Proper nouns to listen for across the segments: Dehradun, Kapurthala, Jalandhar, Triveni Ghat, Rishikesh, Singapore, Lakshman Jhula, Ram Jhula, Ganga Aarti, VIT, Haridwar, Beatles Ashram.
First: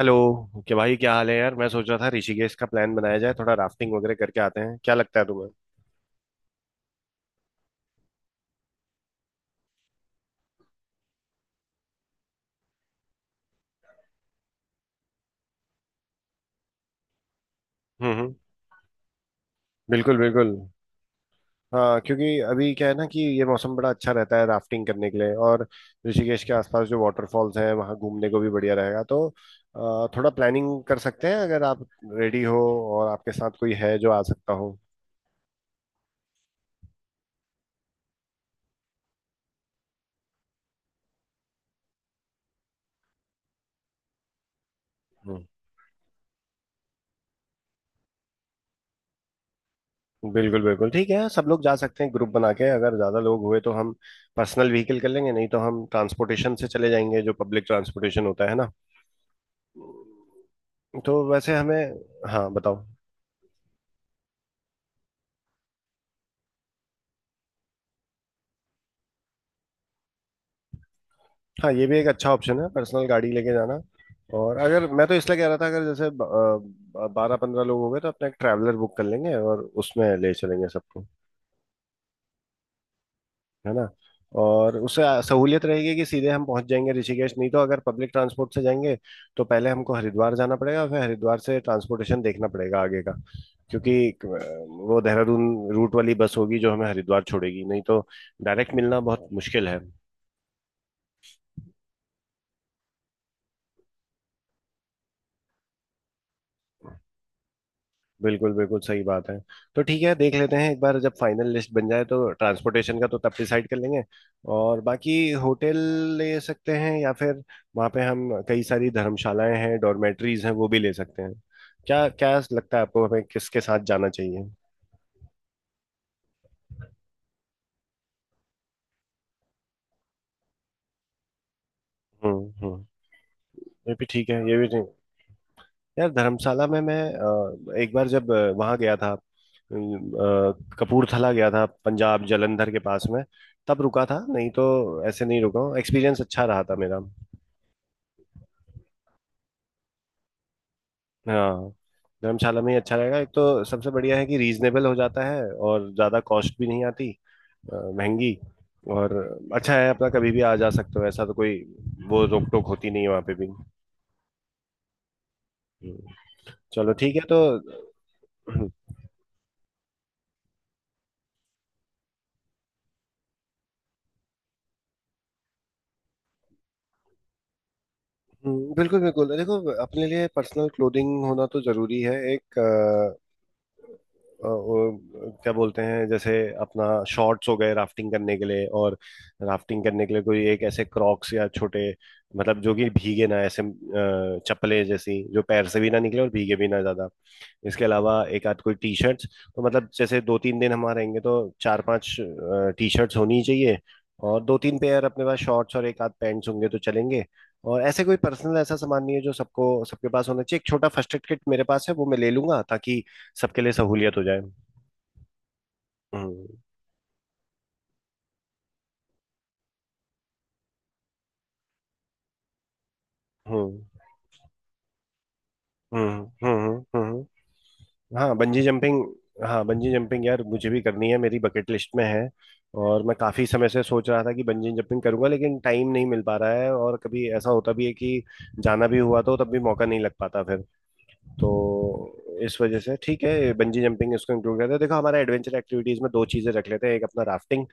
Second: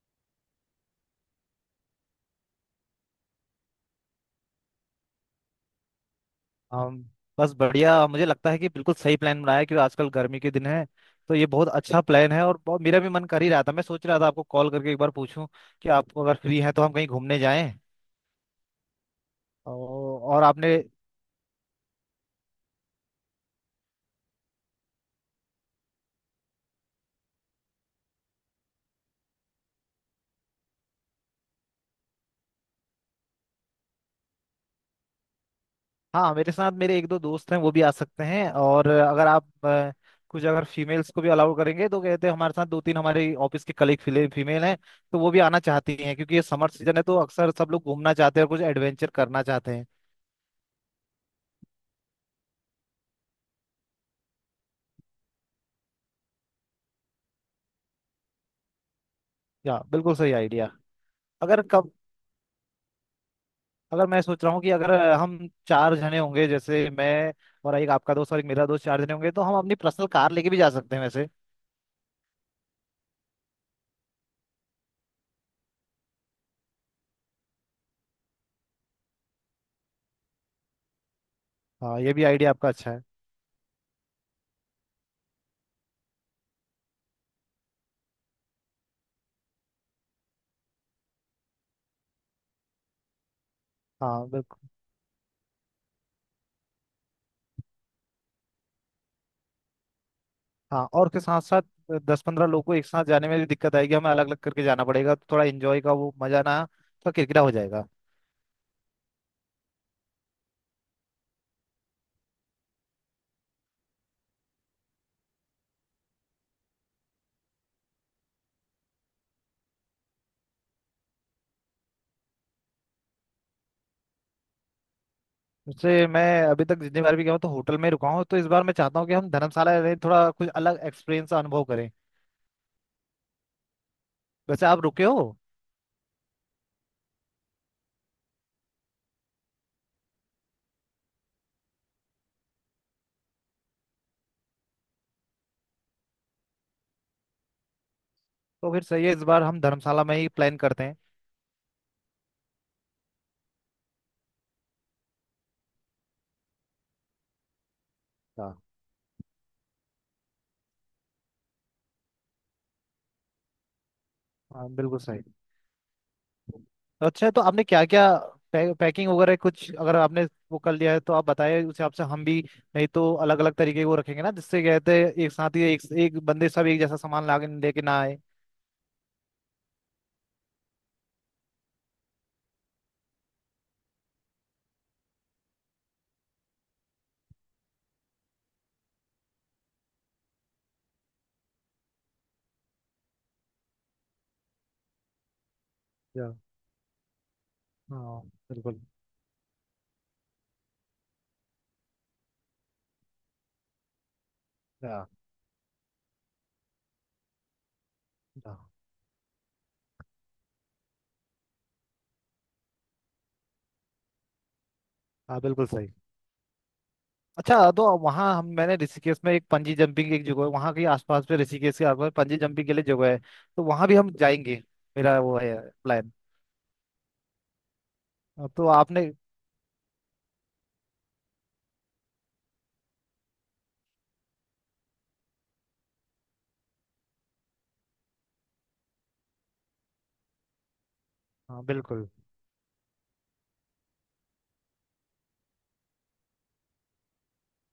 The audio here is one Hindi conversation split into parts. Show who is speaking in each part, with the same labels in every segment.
Speaker 1: हेलो। क्या भाई, क्या हाल है यार? मैं सोच रहा था ऋषिकेश का प्लान बनाया जाए, थोड़ा राफ्टिंग वगैरह करके आते हैं। क्या लगता है तुम्हें?
Speaker 2: हम बस बढ़िया, मुझे लगता है कि बिल्कुल सही प्लान बनाया है, क्योंकि आजकल गर्मी के दिन है। तो ये बहुत अच्छा प्लान है और बहुत मेरा भी मन कर ही रहा था, मैं सोच रहा था आपको कॉल करके एक बार पूछूं कि आप अगर फ्री हैं तो हम कहीं घूमने जाएं।
Speaker 1: हम्म, हम्म। बिल्कुल,
Speaker 2: और
Speaker 1: बिल्कुल।
Speaker 2: आपने।
Speaker 1: हाँ, क्योंकि अभी क्या है ना, कि ये मौसम बड़ा अच्छा रहता है राफ्टिंग करने के लिए। और ऋषिकेश के आसपास जो वाटरफॉल्स हैं वहाँ घूमने को भी बढ़िया रहेगा। तो थोड़ा प्लानिंग कर सकते हैं अगर आप रेडी हो, और आपके साथ कोई है जो आ सकता हो।
Speaker 2: हाँ, मेरे साथ मेरे 1-2 दोस्त हैं, वो भी आ सकते हैं, और अगर आप कुछ अगर फीमेल्स को भी अलाउ करेंगे तो कहते हैं हमारे साथ 2-3 ऑफिस के कलीग फीमेल हैं, तो वो भी
Speaker 1: हम्म।
Speaker 2: आना चाहती हैं, क्योंकि ये समर सीजन है तो अक्सर सब लोग घूमना चाहते हैं और कुछ एडवेंचर करना चाहते हैं।
Speaker 1: बिल्कुल, बिल्कुल ठीक है, सब लोग जा सकते हैं ग्रुप बना के। अगर ज्यादा लोग हुए तो हम पर्सनल व्हीकल कर लेंगे, नहीं तो हम ट्रांसपोर्टेशन से चले जाएंगे, जो पब्लिक ट्रांसपोर्टेशन होता है ना।
Speaker 2: या, बिल्कुल सही आइडिया।
Speaker 1: तो वैसे
Speaker 2: अगर कब
Speaker 1: हमें। हाँ, बताओ।
Speaker 2: अगर मैं सोच रहा हूँ कि अगर हम 4 जने मैं और एक आपका दोस्त और एक मेरा दोस्त, 4 जने हम अपनी पर्सनल कार लेके भी जा सकते हैं वैसे।
Speaker 1: हाँ, ये भी एक अच्छा ऑप्शन है, पर्सनल गाड़ी लेके जाना। और अगर, मैं तो इसलिए कह रहा था, अगर जैसे 12-15 लोग हो गए तो अपना एक ट्रैवलर बुक कर लेंगे और उसमें ले चलेंगे सबको,
Speaker 2: हाँ, ये भी आइडिया आपका अच्छा है।
Speaker 1: है ना। और उससे सहूलियत रहेगी कि सीधे हम पहुंच जाएंगे ऋषिकेश। नहीं तो अगर पब्लिक ट्रांसपोर्ट से जाएंगे तो पहले हमको हरिद्वार जाना पड़ेगा, फिर हरिद्वार से ट्रांसपोर्टेशन देखना पड़ेगा आगे का। क्योंकि एक,
Speaker 2: हाँ बिल्कुल।
Speaker 1: वो देहरादून रूट वाली बस होगी जो हमें हरिद्वार छोड़ेगी, नहीं तो डायरेक्ट मिलना बहुत मुश्किल है।
Speaker 2: हाँ, और उसके साथ साथ 10-15 लोग को एक साथ जाने में भी दिक्कत आएगी, हमें अलग अलग करके जाना पड़ेगा तो थोड़ा एंजॉय का वो मजा ना थोड़ा किरकिरा हो जाएगा।
Speaker 1: बिल्कुल, बिल्कुल सही बात है। तो ठीक है, देख लेते हैं एक बार जब फाइनल लिस्ट बन जाए तो ट्रांसपोर्टेशन का तो तब डिसाइड कर लेंगे। और बाकी होटल ले सकते हैं या फिर वहाँ पे हम, कई सारी धर्मशालाएं हैं, डॉर्मेट्रीज हैं, वो भी ले सकते हैं। क्या क्या लगता है आपको, हमें किसके साथ जाना चाहिए?
Speaker 2: उससे मैं अभी तक जितनी बार भी गया हूँ तो होटल में ही रुका हूँ, तो इस बार मैं चाहता हूँ कि हम धर्मशाला में थोड़ा कुछ अलग एक्सपीरियंस अनुभव करें।
Speaker 1: हम्म, हम्म, ये भी ठीक है, ये
Speaker 2: वैसे
Speaker 1: भी
Speaker 2: आप
Speaker 1: ठीक।
Speaker 2: रुके हो?
Speaker 1: यार धर्मशाला में मैं एक बार जब वहाँ गया था, कपूरथला गया था, पंजाब, जालंधर के पास में, तब रुका था। नहीं तो ऐसे नहीं रुका हूँ। एक्सपीरियंस अच्छा रहा था मेरा।
Speaker 2: तो फिर सही है, इस बार हम धर्मशाला में ही प्लान करते हैं।
Speaker 1: हाँ, धर्मशाला में ही अच्छा रहेगा। एक तो सबसे बढ़िया है कि रीजनेबल हो जाता है और ज़्यादा कॉस्ट भी नहीं आती, महंगी।
Speaker 2: हाँ।
Speaker 1: और अच्छा है अपना, कभी भी आ जा सकते हो, ऐसा तो कोई, वो रोक टोक होती नहीं है वहाँ पे भी।
Speaker 2: हाँ, बिल्कुल सही।
Speaker 1: हम्म, चलो ठीक है
Speaker 2: अच्छा
Speaker 1: तो।
Speaker 2: तो आपने क्या क्या पैकिंग वगैरह कुछ अगर आपने वो कर लिया है तो आप बताइए, उस हिसाब से हम भी। नहीं तो अलग अलग तरीके के वो रखेंगे ना, जिससे कहते हैं एक साथ ही एक एक बंदे सब एक जैसा सामान लाके लेके ना आए।
Speaker 1: हम्म। बिल्कुल, बिल्कुल, देखो अपने लिए पर्सनल क्लोथिंग होना तो जरूरी है एक, वो क्या बोलते हैं जैसे अपना शॉर्ट्स हो गए राफ्टिंग करने के लिए। और राफ्टिंग करने के लिए कोई एक ऐसे क्रॉक्स या छोटे, मतलब जो कि भीगे ना, ऐसे चप्पलें जैसी, जो पैर से भी ना निकले और
Speaker 2: या।
Speaker 1: भीगे भी ना ज्यादा। इसके
Speaker 2: हाँ
Speaker 1: अलावा एक आध कोई
Speaker 2: बिल्कुल।
Speaker 1: T shirts. तो मतलब जैसे दो तीन दिन हम रहेंगे तो चार पांच टी शर्ट्स होनी ही चाहिए। और दो तीन पेयर
Speaker 2: या।
Speaker 1: अपने पास शॉर्ट्स और एक आध पैंट्स होंगे तो चलेंगे। और ऐसे कोई
Speaker 2: या,
Speaker 1: पर्सनल ऐसा सामान नहीं है जो सबको, सबके पास होना चाहिए। एक छोटा फर्स्ट एड किट मेरे पास है, वो मैं ले लूंगा, ताकि सबके लिए सहूलियत हो जाए।
Speaker 2: हाँ बिल्कुल सही।
Speaker 1: हम्म,
Speaker 2: अच्छा तो वहाँ हम, मैंने ऋषिकेश में एक पंजी जंपिंग की एक जगह है, वहाँ के आसपास पे, ऋषिकेश के आसपास पंजी जंपिंग के लिए जगह है, तो
Speaker 1: हम्म,
Speaker 2: वहाँ भी हम जाएंगे। मेरा वो है
Speaker 1: हम्म,
Speaker 2: प्लान।
Speaker 1: हम्म, हाँ,
Speaker 2: अब
Speaker 1: बंजी
Speaker 2: तो
Speaker 1: जंपिंग।
Speaker 2: आपने।
Speaker 1: हाँ, बंजी जंपिंग यार, मुझे भी करनी है, मेरी बकेट लिस्ट में है। और मैं काफी समय से सोच रहा था कि बंजी जंपिंग करूंगा, लेकिन टाइम नहीं मिल पा रहा है। और कभी ऐसा होता भी है कि जाना भी हुआ तो तब भी मौका नहीं लग पाता फिर। तो
Speaker 2: हाँ बिल्कुल
Speaker 1: इस वजह से ठीक है, बंजी जंपिंग इसको इंक्लूड करते हैं। देखो हमारा एडवेंचर एक्टिविटीज में दो चीजें रख लेते हैं, एक अपना राफ्टिंग,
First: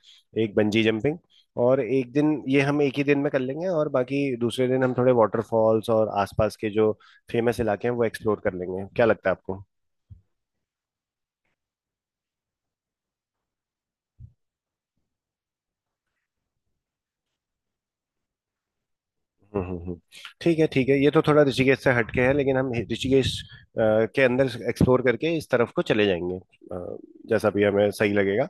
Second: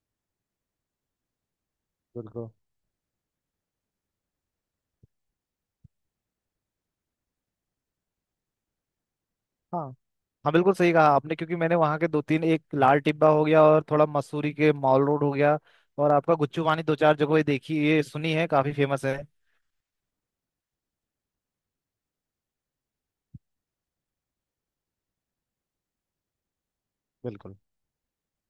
Speaker 1: एक बंजी जंपिंग। और एक दिन
Speaker 2: बिल्कुल।
Speaker 1: ये हम एक ही दिन में कर लेंगे, और बाकी दूसरे दिन हम थोड़े वाटरफॉल्स और आसपास के जो फेमस इलाके हैं वो एक्सप्लोर कर लेंगे। क्या लगता है आपको?
Speaker 2: हाँ। हाँ बिल्कुल सही कहा आपने, क्योंकि मैंने वहाँ के 2-3, एक लाल टिब्बा हो गया और थोड़ा मसूरी के मॉल रोड हो गया, और आपका गुच्चू वानी, 2-4 जगह ये देखी ये सुनी है, काफी फेमस है।
Speaker 1: हम्म, ठीक है, ठीक है, ये तो थोड़ा ऋषिकेश से हटके है, लेकिन हम ऋषिकेश के अंदर एक्सप्लोर करके इस तरफ को चले जाएंगे, अ, जैसा
Speaker 2: बिल्कुल।
Speaker 1: भी हमें सही लगेगा।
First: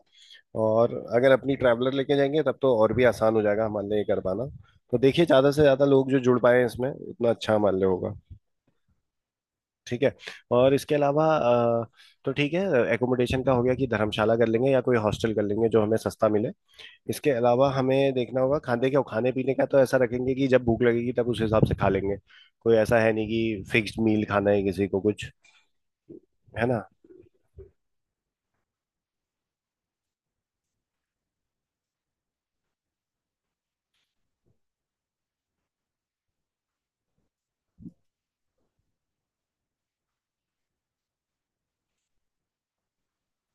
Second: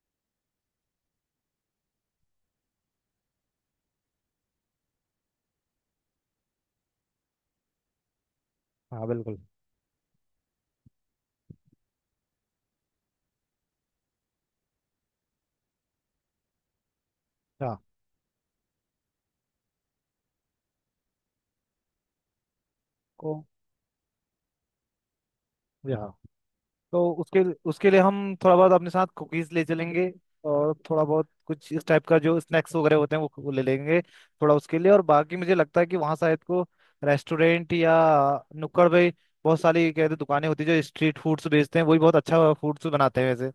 Speaker 1: और अगर अपनी ट्रैवलर लेके जाएंगे तब तो और भी आसान हो जाएगा हमारे लिए ये कर पाना। तो देखिए, ज़्यादा से ज़्यादा लोग जो जुड़ पाए इसमें, उतना अच्छा हमारे लिए होगा।
Speaker 2: हाँ बिल्कुल।
Speaker 1: ठीक है। और इसके अलावा तो ठीक है, एकोमोडेशन का हो गया कि धर्मशाला कर लेंगे या कोई हॉस्टल कर लेंगे जो हमें सस्ता मिले। इसके अलावा
Speaker 2: हाँ
Speaker 1: हमें देखना होगा खाने का, खाने पीने का, तो ऐसा रखेंगे कि जब भूख लगेगी तब उस हिसाब से खा लेंगे। कोई ऐसा है नहीं
Speaker 2: को
Speaker 1: कि फिक्स्ड मील खाना है किसी को कुछ,
Speaker 2: यहाँ,
Speaker 1: है ना।
Speaker 2: तो उसके उसके लिए हम थोड़ा बहुत अपने साथ कुकीज ले चलेंगे, और थोड़ा बहुत कुछ इस टाइप का जो स्नैक्स वगैरह होते हैं वो ले लेंगे थोड़ा उसके लिए, और बाकी मुझे लगता है कि वहाँ शायद को रेस्टोरेंट या नुक्कड़ भाई बहुत सारी कहते दुकानें होती है जो स्ट्रीट फूड्स बेचते हैं, वो भी बहुत अच्छा फूड्स बनाते हैं वैसे।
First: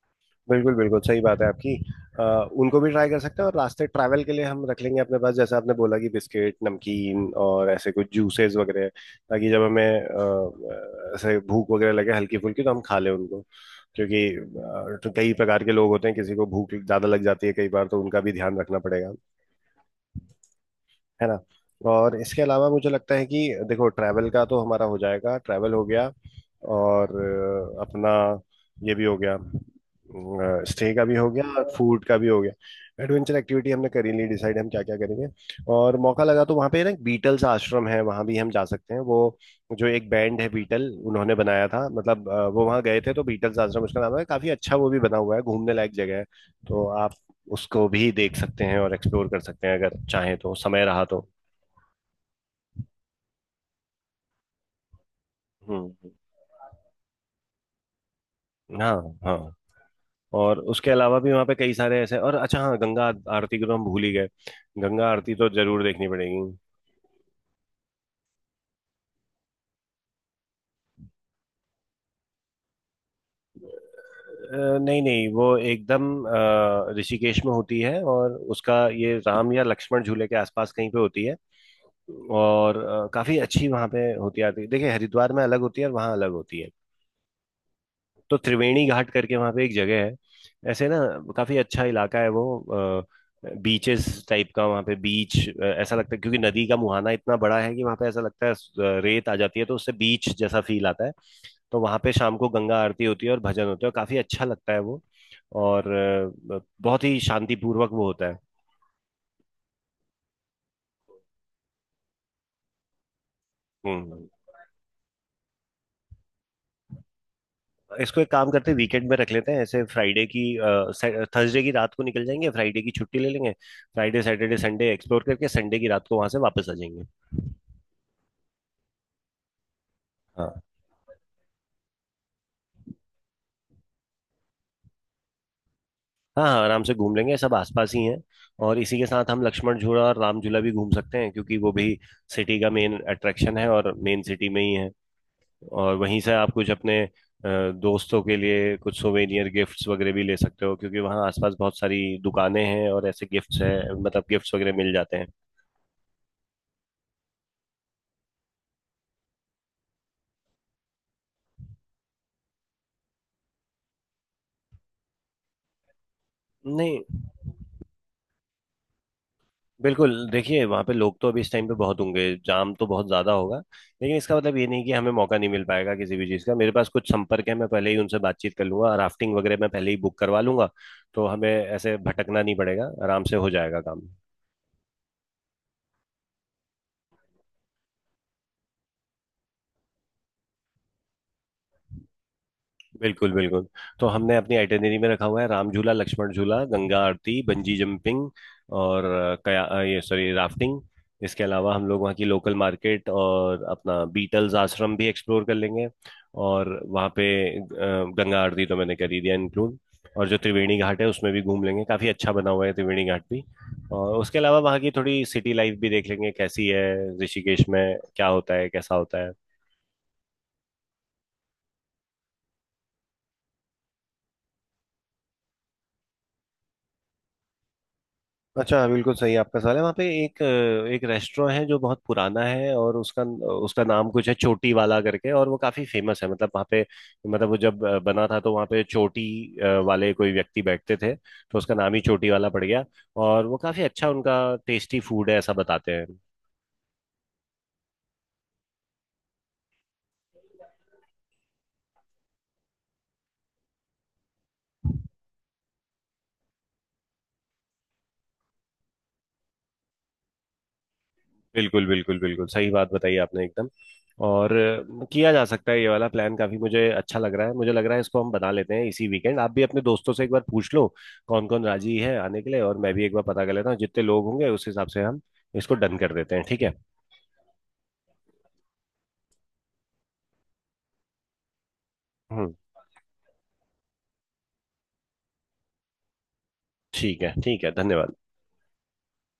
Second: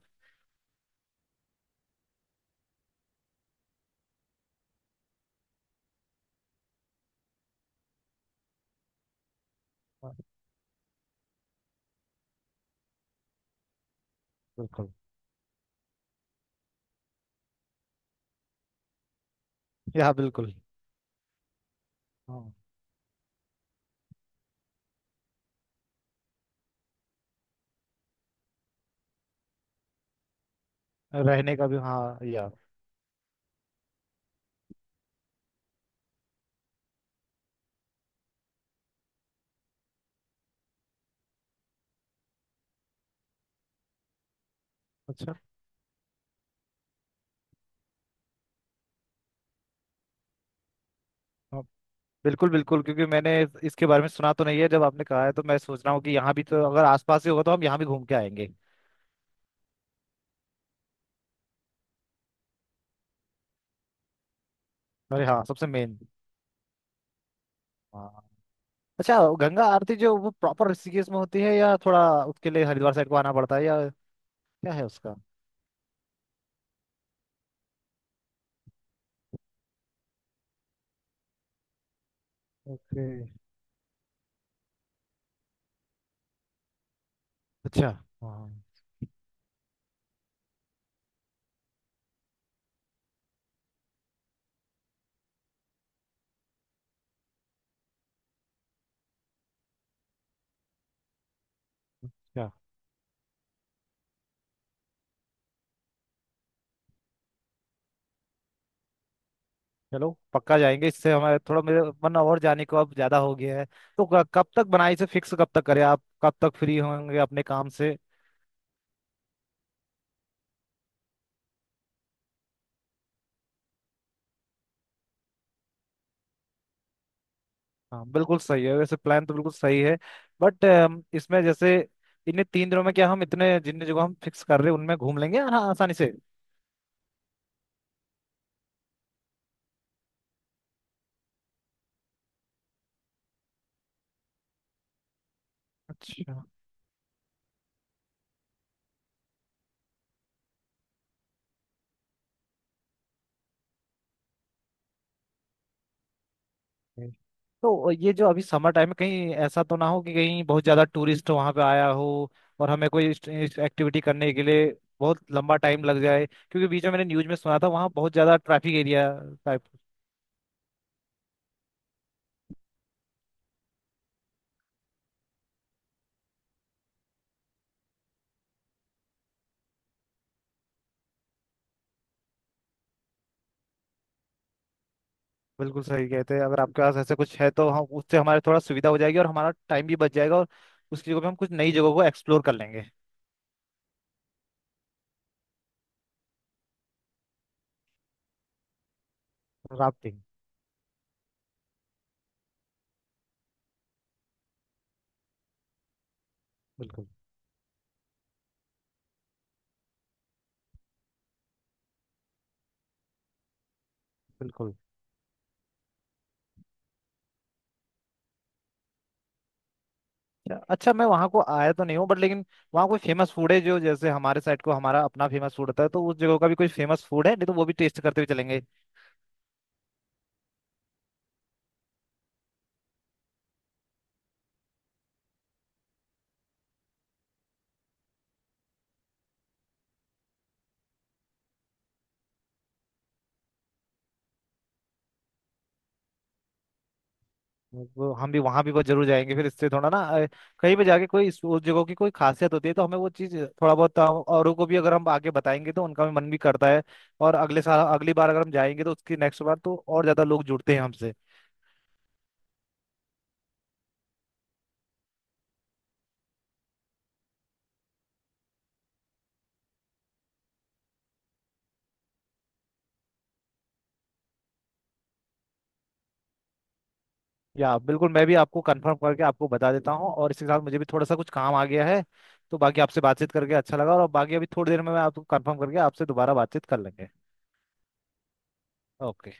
Speaker 1: बिल्कुल, बिल्कुल सही बात है आपकी। आ, उनको भी ट्राई कर सकते हैं। और रास्ते ट्रैवल के लिए हम रख लेंगे अपने पास जैसा आपने बोला कि बिस्किट, नमकीन और ऐसे कुछ जूसेस वगैरह, ताकि जब हमें ऐसे भूख वगैरह लगे हल्की फुल्की तो हम खा लें उनको। क्योंकि
Speaker 2: बिल्कुल।
Speaker 1: तो कई प्रकार के लोग होते हैं, किसी को भूख ज़्यादा लग जाती है कई बार, तो उनका भी ध्यान रखना पड़ेगा,
Speaker 2: या, बिल्कुल।
Speaker 1: है ना। और इसके
Speaker 2: हाँ,
Speaker 1: अलावा मुझे लगता है कि देखो, ट्रैवल का तो हमारा हो जाएगा, ट्रैवल हो गया। और अपना ये भी हो गया, स्टे का भी हो गया
Speaker 2: रहने का
Speaker 1: और
Speaker 2: भी,
Speaker 1: फूड का
Speaker 2: हाँ,
Speaker 1: भी हो
Speaker 2: या।
Speaker 1: गया। एडवेंचर एक्टिविटी हमने कर ही ली डिसाइड, हम क्या क्या करेंगे। और मौका लगा तो वहाँ पे ना बीटल्स आश्रम है, वहाँ भी हम जा सकते हैं। वो जो एक बैंड है बीटल, उन्होंने बनाया था, मतलब वो वहाँ गए थे, तो बीटल्स आश्रम उसका नाम है। काफी अच्छा वो भी बना
Speaker 2: अच्छा,
Speaker 1: हुआ है, घूमने लायक जगह है। तो उसको भी देख सकते हैं और एक्सप्लोर कर सकते हैं अगर चाहें तो, समय रहा तो।
Speaker 2: हाँ, बिल्कुल बिल्कुल, क्योंकि मैंने इसके बारे में सुना तो नहीं है, जब आपने कहा है तो मैं सोच रहा हूँ
Speaker 1: हम्म,
Speaker 2: कि यहाँ भी तो अगर आसपास ही होगा तो हम यहाँ भी घूम के आएंगे।
Speaker 1: हाँ, हाँ। और उसके अलावा भी वहाँ पे कई सारे ऐसे, और अच्छा, हाँ, गंगा आरती को तो हम भूल ही गए। गंगा
Speaker 2: अरे
Speaker 1: आरती
Speaker 2: हाँ,
Speaker 1: तो
Speaker 2: सबसे
Speaker 1: जरूर
Speaker 2: मेन।
Speaker 1: देखनी पड़ेगी।
Speaker 2: हाँ। अच्छा, गंगा आरती जो वो प्रॉपर ऋषिकेश में होती है या थोड़ा उसके लिए हरिद्वार साइड को आना पड़ता है, या क्या है
Speaker 1: नहीं,
Speaker 2: उसका?
Speaker 1: नहीं, वो एकदम ऋषिकेश में होती है, और उसका ये राम या लक्ष्मण झूले के आसपास कहीं पे होती है। और
Speaker 2: ओके।
Speaker 1: काफी अच्छी वहाँ पे होती है आरती। देखिए, हरिद्वार में अलग होती है और वहाँ अलग होती है।
Speaker 2: अच्छा। हाँ।
Speaker 1: तो त्रिवेणी घाट करके वहां पे एक जगह है, ऐसे ना, काफी अच्छा इलाका है वो। बीचेस टाइप का, वहां पे बीच ऐसा लगता है, क्योंकि नदी का मुहाना इतना बड़ा है कि वहां पे ऐसा लगता है, रेत आ जाती है तो उससे बीच जैसा फील आता है। तो वहां पे शाम को
Speaker 2: क्या?
Speaker 1: गंगा आरती होती है और भजन होता है, काफी अच्छा लगता है वो। और बहुत ही शांतिपूर्वक वो होता है।
Speaker 2: चलो पक्का जाएंगे, इससे हमारे थोड़ा, मेरे मन और जाने को अब ज्यादा हो गया है। तो
Speaker 1: हम्म
Speaker 2: कब तक बनाई से फिक्स, कब तक करें? आप कब तक फ्री होंगे अपने काम से?
Speaker 1: इसको एक काम करते हैं, वीकेंड में रख लेते हैं, ऐसे फ्राइडे की, थर्सडे की रात को निकल जाएंगे, फ्राइडे की छुट्टी ले लेंगे। फ्राइडे, सैटरडे, संडे एक्सप्लोर करके संडे की रात को वहां से वापस आ जाएंगे।
Speaker 2: हाँ बिल्कुल सही है, वैसे प्लान तो बिल्कुल सही है।
Speaker 1: हाँ,
Speaker 2: बट इसमें जैसे, इन्हीं 3 दिनों में क्या हम इतने जितने जगह हम फिक्स कर रहे हैं उनमें घूम लेंगे? हाँ, आसानी से।
Speaker 1: हाँ, हाँ, आराम से घूम लेंगे, सब आसपास ही हैं। और इसी के साथ हम लक्ष्मण झूला और राम झूला भी घूम सकते हैं, क्योंकि वो भी सिटी का मेन अट्रैक्शन है और मेन सिटी में ही है। और वहीं से
Speaker 2: अच्छा।
Speaker 1: आप कुछ अपने दोस्तों के लिए कुछ सोवेनियर गिफ्ट्स वगैरह भी ले सकते हो, क्योंकि वहाँ आसपास बहुत सारी दुकानें हैं और ऐसे गिफ्ट्स हैं, मतलब गिफ्ट्स वगैरह मिल जाते हैं।
Speaker 2: Okay। तो ये जो अभी समर टाइम में, कहीं ऐसा तो ना हो कि कहीं बहुत ज्यादा टूरिस्ट वहां पे आया हो और हमें कोई एक्टिविटी करने के लिए बहुत लंबा टाइम लग जाए, क्योंकि बीच में
Speaker 1: नहीं।
Speaker 2: मैंने न्यूज में सुना था वहाँ बहुत ज्यादा ट्रैफिक एरिया टाइप।
Speaker 1: बिल्कुल, देखिए वहाँ पे लोग तो अभी इस टाइम पे बहुत होंगे, जाम तो बहुत ज़्यादा होगा। लेकिन इसका मतलब ये नहीं कि हमें मौका नहीं मिल पाएगा किसी भी चीज़ का। मेरे पास कुछ संपर्क है, मैं पहले ही उनसे बातचीत कर लूंगा, राफ्टिंग वगैरह मैं पहले ही बुक करवा लूंगा। तो हमें ऐसे भटकना नहीं पड़ेगा, आराम से हो जाएगा काम।
Speaker 2: बिल्कुल सही कहते हैं, अगर आपके पास ऐसा कुछ है तो हम उससे, हमारे थोड़ा सुविधा हो जाएगी और हमारा टाइम भी बच जाएगा, और उसकी जगह पे हम कुछ नई जगहों को एक्सप्लोर कर लेंगे।
Speaker 1: बिल्कुल, बिल्कुल। तो हमने अपनी आइटिनरी में रखा हुआ है राम झूला, लक्ष्मण झूला, गंगा आरती, बंजी जंपिंग और ये
Speaker 2: राफ्टिंग,
Speaker 1: सॉरी, राफ्टिंग। इसके अलावा हम लोग वहाँ की लोकल मार्केट और अपना बीटल्स आश्रम भी एक्सप्लोर कर लेंगे। और
Speaker 2: बिल्कुल
Speaker 1: वहाँ पे अ, गंगा आरती तो मैंने कर ही दिया इंक्लूड। और जो त्रिवेणी घाट है उसमें भी घूम लेंगे, काफ़ी अच्छा बना हुआ है त्रिवेणी घाट भी। और उसके अलावा
Speaker 2: बिल्कुल।
Speaker 1: वहाँ की थोड़ी सिटी लाइफ भी देख लेंगे कैसी है, ऋषिकेश में क्या होता है कैसा होता है।
Speaker 2: अच्छा अच्छा, मैं वहाँ को आया तो नहीं हूँ, बट लेकिन वहाँ कोई फेमस फूड है? जो जैसे हमारे साइड को हमारा अपना फेमस फूड होता है, तो उस जगह का भी कोई फेमस फूड है, नहीं तो वो भी टेस्ट करते हुए चलेंगे।
Speaker 1: अच्छा, बिल्कुल सही आपका सवाल है। वहाँ पे एक रेस्टोरेंट है जो बहुत पुराना है, और उसका उसका नाम कुछ है चोटी वाला करके, और वो काफी फेमस है। मतलब वहाँ पे, मतलब वो जब बना था तो वहाँ पे चोटी वाले कोई व्यक्ति बैठते थे, तो उसका नाम ही चोटी वाला पड़ गया। और वो काफी अच्छा, उनका टेस्टी फूड है ऐसा बताते हैं।
Speaker 2: वो हम भी वहाँ भी बहुत जरूर जाएंगे, फिर इससे थोड़ा ना कहीं पे जाके कोई उस जगह की कोई खासियत होती है तो हमें वो चीज़ थोड़ा बहुत, औरों को भी अगर हम आगे बताएंगे तो उनका भी मन भी करता है, और अगले साल अगली बार अगर हम जाएंगे तो उसकी नेक्स्ट बार तो और ज्यादा लोग जुड़ते हैं हमसे।
Speaker 1: बिल्कुल, बिल्कुल, बिल्कुल सही बात बताई आपने एकदम। और किया जा सकता है ये वाला प्लान, काफी मुझे अच्छा लग रहा है। मुझे लग रहा है इसको हम बना लेते हैं इसी वीकेंड। आप भी अपने दोस्तों से एक बार पूछ लो कौन कौन राजी है आने के लिए, और मैं भी एक बार पता कर लेता हूँ जितने लोग होंगे। उस हिसाब से हम इसको डन कर देते हैं, ठीक है?
Speaker 2: या बिल्कुल, मैं भी आपको कंफर्म करके आपको बता देता हूँ, और इसके साथ मुझे भी थोड़ा सा कुछ काम आ गया है,
Speaker 1: हम्म।
Speaker 2: तो बाकी आपसे बातचीत करके अच्छा लगा, और बाकी अभी थोड़ी देर में मैं आपको कंफर्म करके आपसे दोबारा बातचीत कर लेंगे।
Speaker 1: ठीक है, ठीक है, धन्यवाद।
Speaker 2: ओके।